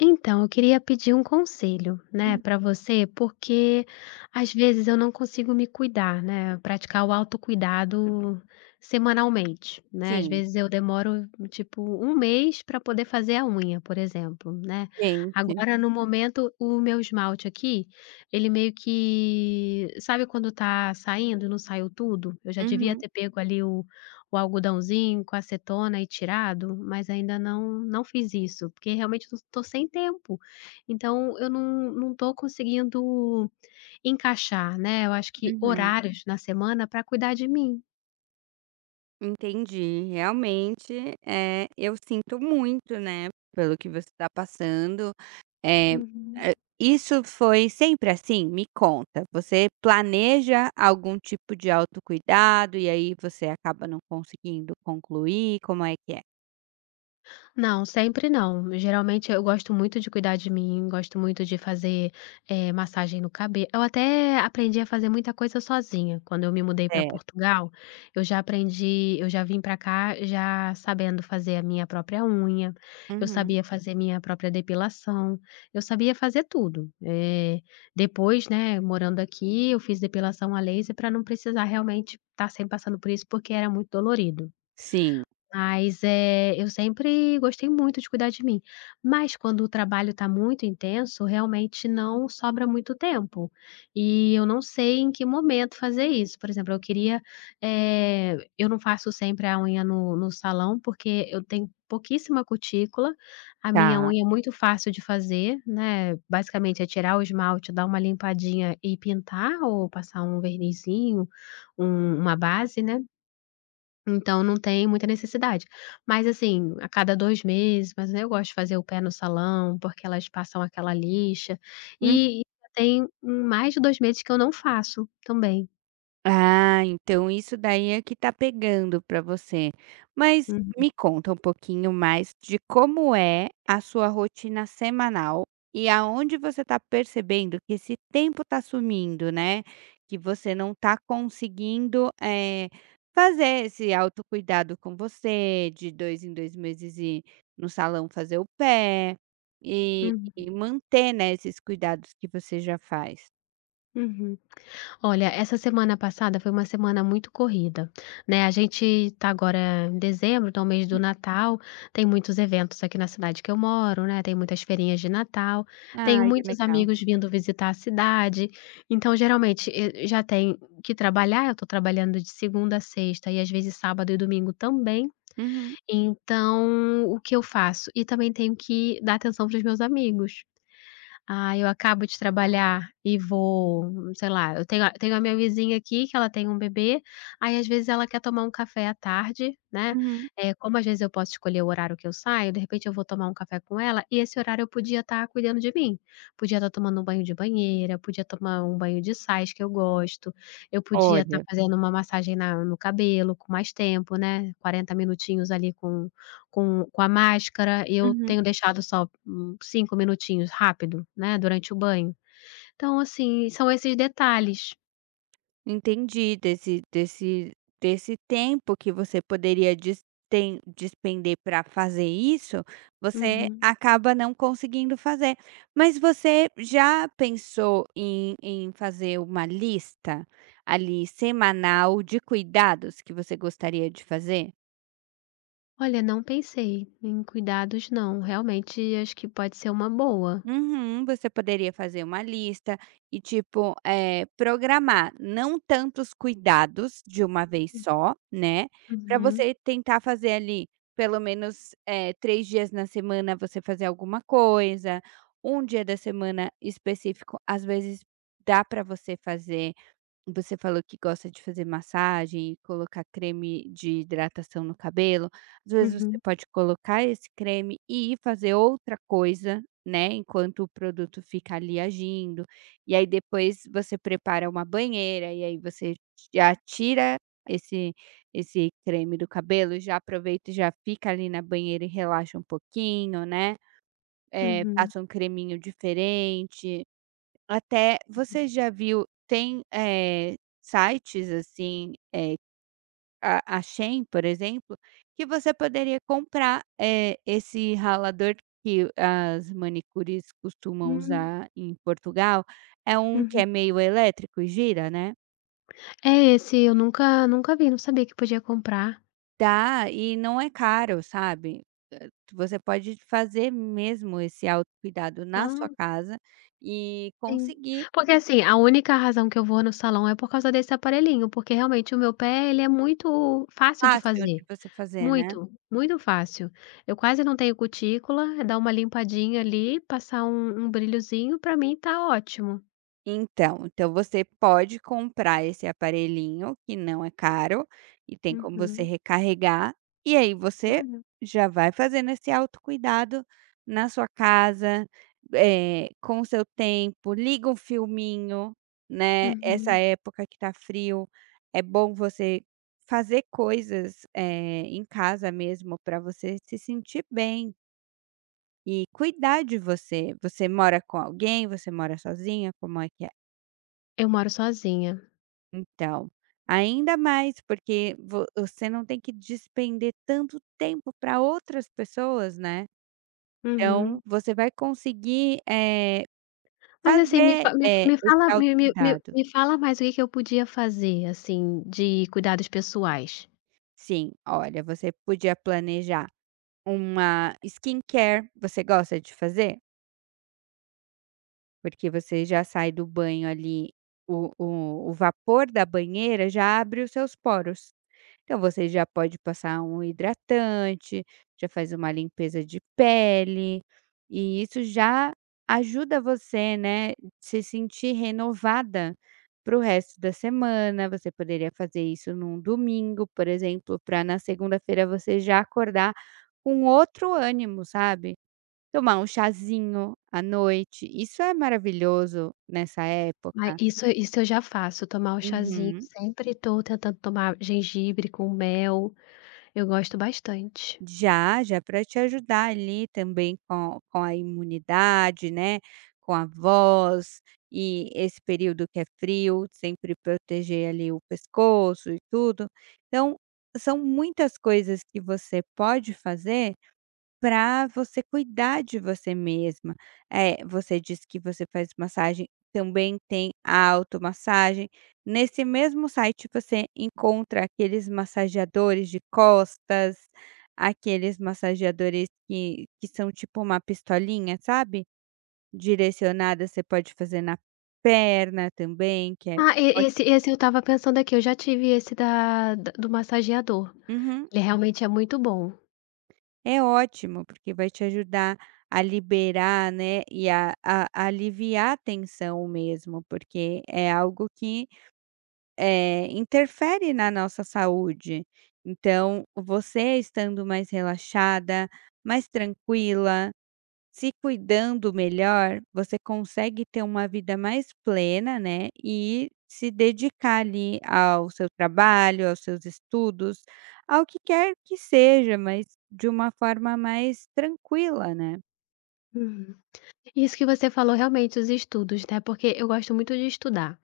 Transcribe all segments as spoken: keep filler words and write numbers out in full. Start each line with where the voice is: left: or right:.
left: Então, eu queria pedir um conselho, né,
right: Hum,
left: para você, porque às vezes eu não consigo me cuidar, né, praticar o autocuidado semanalmente, né? Às
right: sim,
left: vezes eu demoro tipo um mês para poder fazer a unha, por exemplo, né?
right: quente.
left: Agora no momento o meu esmalte aqui, ele meio que, sabe quando tá saindo, e não saiu tudo? Eu já devia
right: Uhum,
left: ter pego ali o algodãozinho com acetona e tirado, mas ainda não não fiz isso, porque realmente eu tô sem tempo. Então eu não não tô conseguindo encaixar, né, eu acho que Hum.
right: uhum.
left: horários na semana para cuidar de mim.
right: Entendi, realmente, é eu sinto muito, né, pelo que você está passando. é
left: Uhum.
right: eh, isso foi sempre assim? Me conta, você planeja algum tipo de autocuidado e aí você acaba não conseguindo concluir, como é que é?
left: Não, sempre não. Geralmente eu gosto muito de cuidar de mim, gosto muito de fazer, eh, massagem no cabelo. Eu até aprendi a fazer muita coisa sozinha. Quando eu me mudei para
right: Certo.
left: Portugal, eu já aprendi, eu já vim para cá já sabendo fazer a minha própria unha, eu
right: Uhum.
left: sabia fazer minha própria depilação, eu sabia fazer tudo. Eh, depois, né, morando aqui, eu fiz depilação a laser para não precisar realmente estar sempre passando por isso, porque era muito dolorido.
right: Sim,
left: Mas, eh, eu sempre gostei muito de cuidar de mim, mas quando o trabalho está muito intenso, realmente não sobra muito tempo, e eu não sei em que momento fazer isso. Por exemplo, eu queria, eh, eu não faço sempre a unha no no salão, porque eu tenho pouquíssima cutícula, a minha
right: tá.
left: unha é muito fácil de fazer, né, basicamente é tirar o esmalte, dar uma limpadinha e pintar ou passar um vernizinho, um uma base, né. Então não tem muita necessidade. Mas, assim, a cada dois meses, mas eu gosto de fazer o pé no salão, porque elas passam aquela lixa, e e já tem hum, mais de dois meses que eu não faço também.
right: Ah, então isso daí é que tá pegando pra você. Mas
left: Uhum,
right: me conta um pouquinho mais de como é a sua rotina semanal e aonde você tá percebendo que esse tempo tá sumindo, né? Que você não tá conseguindo, eh, fazer esse autocuidado com você, de dois em dois meses ir no salão fazer o pé e
left: uhum,
right: e manter, né, esses cuidados que você já faz.
left: uhum. Olha, essa semana passada foi uma semana muito corrida, né, a gente está agora em dezembro, então mês do Natal, tem muitos eventos aqui na cidade que eu moro, né, tem muitas feirinhas de Natal, tenho
right: Ai, que
left: muitos
right: legal.
left: amigos vindo visitar a cidade, então geralmente e já tem que trabalhar, eu estou trabalhando de segunda a sexta e às vezes sábado e domingo também,
right: Uhum,
left: então o que eu faço? E também tenho que dar atenção para os meus amigos. Ah, eu acabo de trabalhar e vou, sei lá, eu tenho a tenho a minha vizinha aqui que ela tem um bebê, aí às vezes ela quer tomar um café à tarde, né,
right: uhum.
left: eh, como às vezes eu posso escolher o horário que eu saio, de repente eu vou tomar um café com ela e esse horário eu podia estar cuidando de mim, podia estar tomando um banho de banheira, podia tomar um banho de sais que eu gosto, eu podia estar
right: Olha,
left: fazendo uma massagem na no cabelo com mais tempo, né, Quarenta minutinhos ali com com com a máscara, eu
right: uhum,
left: tenho deixado só, hum, cinco minutinhos rápido, né, durante o banho. Então, assim, são esses detalhes.
right: entendi desse desse desse tempo que você poderia dis tem despender para fazer isso, você
left: Uhum.
right: acaba não conseguindo fazer. Mas você já pensou em em fazer uma lista, ali, semanal de cuidados que você gostaria de fazer?
left: Olha, não pensei em cuidados não, realmente acho que pode ser uma boa.
right: Uhum, você poderia fazer uma lista e, tipo, eh, programar não tantos cuidados de uma vez só, né. Para
left: Uhum,
right: você tentar fazer ali pelo menos, eh, três dias na semana, você fazer alguma coisa, um dia da semana específico, às vezes dá para você fazer. Você falou que gosta de fazer massagem e colocar creme de hidratação no cabelo. Às vezes você
left: uhum,
right: pode colocar esse creme e ir fazer outra coisa, né, enquanto o produto fica ali agindo. E aí depois você prepara uma banheira e aí você já tira esse esse creme do cabelo, já aproveita e já fica ali na banheira e relaxa um pouquinho, né. Eh,
left: uhum.
right: passa um creminho diferente. Até você já viu, tem, eh, sites assim, a a Shein, por exemplo, que você poderia comprar, eh, esse ralador que as manicures costumam
left: Hum,
right: usar em Portugal. É um que
left: uhum.
right: é meio elétrico e gira, né.
left: É esse, eu nunca nunca vi, não sabia que podia comprar.
right: Dá, e não é caro, sabe. Eh, você pode fazer mesmo esse autocuidado na sua
left: Ah,
right: casa e
left: sim.
right: conseguir.
left: Porque, assim, a única razão que eu vou no salão é por causa desse aparelhinho, porque realmente o meu pé ele é muito fácil de
right: Fácil de
left: fazer.
right: você fazer, né.
left: Muito, muito fácil. Eu quase não tenho cutícula, é dar uma limpadinha ali, passar um um brilhozinho, pra mim tá ótimo.
right: Então, então você pode comprar esse aparelhinho que não é caro e tem como você
left: Uhum.
right: recarregar, e aí você
left: Olha.
right: já vai fazendo esse autocuidado na sua casa, eh, com o seu tempo, liga um filminho, né, essa
left: Uhum.
right: época que tá frio, é bom você fazer coisas, eh, em casa mesmo, para você se sentir bem e cuidar de você. Você mora com alguém? Você mora sozinha? Como é que é?
left: Eu moro sozinha.
right: Então, ainda mais porque vo você não tem que despender tanto tempo para outras pessoas, né. Então,
left: Uhum.
right: você vai conseguir, eh,
left: Mas assim, me
right: fazer,
left: fa me
right: eh,
left: me
right: esse
left: fala me me me
right: autocuidado.
left: me fala mais o que que eu podia fazer, assim, de cuidados pessoais.
right: Sim, olha, você podia planejar uma skincare, você gosta de fazer? Porque você já sai do banho ali, o o o vapor da banheira já abre os seus poros. Então você já pode passar um hidratante, já faz uma limpeza de pele, e isso já ajuda você, né, se sentir renovada para o resto da semana. Você poderia fazer isso num domingo, por exemplo, para na segunda-feira você já acordar com outro ânimo, sabe? Tomar um chazinho à noite, isso é maravilhoso nessa
left: Mas
right: época.
left: isso isso eu já faço, tomar o chazinho,
right: Uhum.
left: sempre estou tentando tomar gengibre com mel, eu gosto bastante.
right: Já, já para te ajudar ali também com com a imunidade, né, com a voz e esse período que é frio, sempre proteger ali o pescoço e tudo. Então, são muitas coisas que você pode fazer para você cuidar de você mesma. Eh, você disse que você faz massagem, também tem a automassagem. Nesse mesmo site você encontra aqueles massageadores de costas, aqueles massageadores que que são tipo uma pistolinha, sabe, direcionada, você pode fazer na perna também, que é
left: Ah, e
right: óti
left: esse esse eu estava pensando aqui, eu já tive esse da da do massageador,
right: uhum.
left: ele realmente é muito bom.
right: É ótimo, porque vai te ajudar a liberar, né, e a a a aliviar a tensão mesmo, porque é algo que, eh, interfere na nossa saúde. Então, você estando mais relaxada, mais tranquila, se cuidando melhor, você consegue ter uma vida mais plena, né, e se dedicar ali ao seu trabalho, aos seus estudos, ao que quer que seja, mas de uma forma mais tranquila, né.
left: Uhum. Isso que você falou realmente, os estudos, né, porque eu gosto muito de estudar.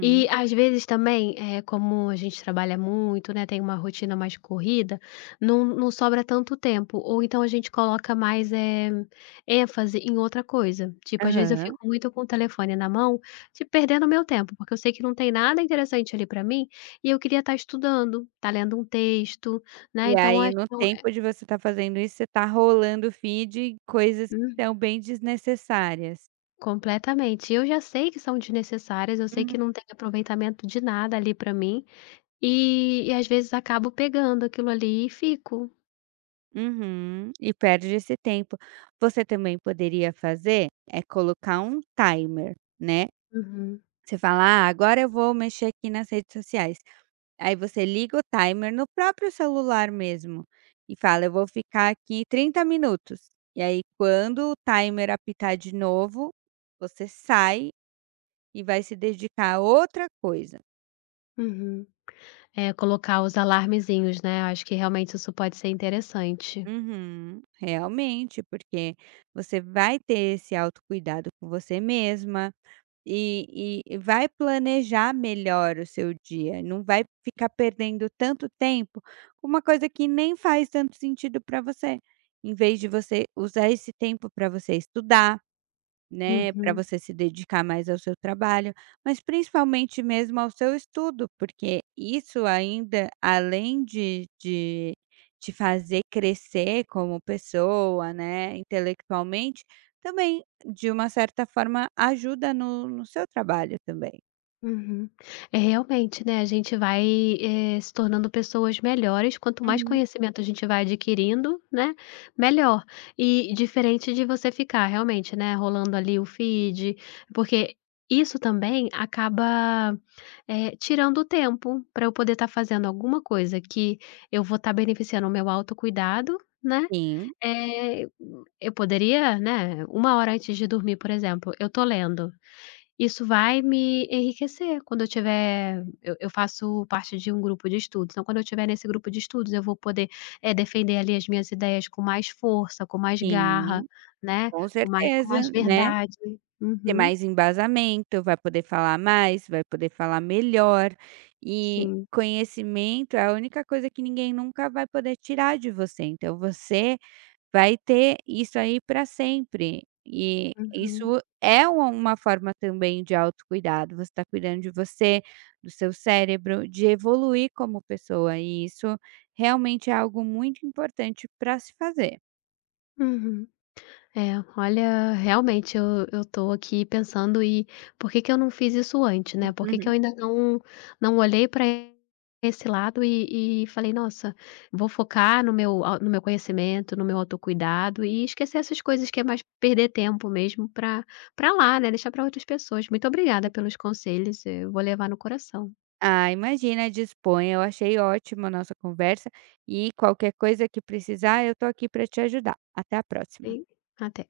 left: E às vezes também, é como a gente trabalha muito, né, tem uma rotina mais corrida, não não sobra tanto tempo, ou então a gente coloca mais, eh, ênfase em outra coisa. Tipo, às vezes eu
right: Aham.
left: fico muito com o telefone na mão, tipo, perdendo o meu tempo, porque eu sei que não tem nada interessante ali para mim, e eu queria estar estudando, estar lendo um texto, né,
right: E
left: então
right: aí
left: acho.
right: no tempo de você estar fazendo isso, você está rolando o feed, e coisas que
left: Hum,
right: são bem desnecessárias.
left: completamente. Eu já sei que são desnecessárias, eu sei que
right: Uhum.
left: não tem aproveitamento de nada ali para mim. E e às vezes acabo pegando aquilo ali e fico.
right: Uhum. E perde esse tempo. Você também poderia fazer, é colocar um timer, né.
left: Uhum,
right: Você fala: "Ah, agora eu vou mexer aqui nas redes sociais". Aí você liga o timer no próprio celular mesmo e fala: "Eu vou ficar aqui trinta minutos". E aí quando o timer apitar de novo, você sai e vai se dedicar a outra coisa.
left: uhum. É, colocar os alarmezinhos, né, acho que realmente isso pode ser interessante.
right: Uhum, realmente, porque você vai ter esse autocuidado com você mesma. E e vai planejar melhor o seu dia, não vai ficar perdendo tanto tempo com uma coisa que nem faz tanto sentido para você, em vez de você usar esse tempo para você estudar, né, para
left: Uhum.
right: você se dedicar mais ao seu trabalho, mas principalmente mesmo ao seu estudo, porque isso, ainda além de de te fazer crescer como pessoa, né, intelectualmente, também de uma certa forma ajuda no no seu trabalho também.
left: Uhum. É, realmente, né, a gente vai, eh, se tornando pessoas melhores, quanto mais
right: Uhum.
left: conhecimento a gente vai adquirindo, né, melhor. E diferente de você ficar realmente, né, rolando ali o feed, porque isso também acaba, eh, tirando o tempo para eu poder estar fazendo alguma coisa que eu vou estar beneficiando o meu autocuidado, né.
right: Sim,
left: Eh, eu poderia, né, Uma hora antes de dormir, por exemplo, eu tô lendo. Isso vai me enriquecer quando eu tiver, eu eu faço parte de um grupo de estudos, então quando eu tiver nesse grupo de estudos eu vou poder, eh, defender ali as minhas ideias com mais força, com mais
right: sim,
left: garra, né,
right: com
left: com mais com
right: certeza,
left: mais
right: né.
left: verdade.
right: Ter
left: Uhum,
right: mais embasamento, vai poder falar mais, vai poder falar melhor, e
left: sim.
right: conhecimento é a única coisa que ninguém nunca vai poder tirar de você, então você vai ter isso aí para sempre, e
left: Uhum,
right: isso é uma uma forma também de autocuidado, você está cuidando de você, do seu cérebro, de evoluir como pessoa, e isso realmente é algo muito importante para se fazer.
left: uhum. É, olha, realmente eu eu tô aqui pensando e por que que eu não fiz isso antes, né? Por que que eu ainda não não olhei para esse lado e e falei: "Nossa, vou focar no meu au no meu conhecimento, no meu autocuidado e esquecer essas coisas que é mais perder tempo mesmo, para para lá, né, deixar para outras pessoas". Muito obrigada pelos conselhos, eu vou levar no coração
right: Ah, imagina, disponha. Eu achei ótima a nossa conversa e qualquer coisa que precisar, eu tô aqui para te ajudar. Até a próxima.
left: e até.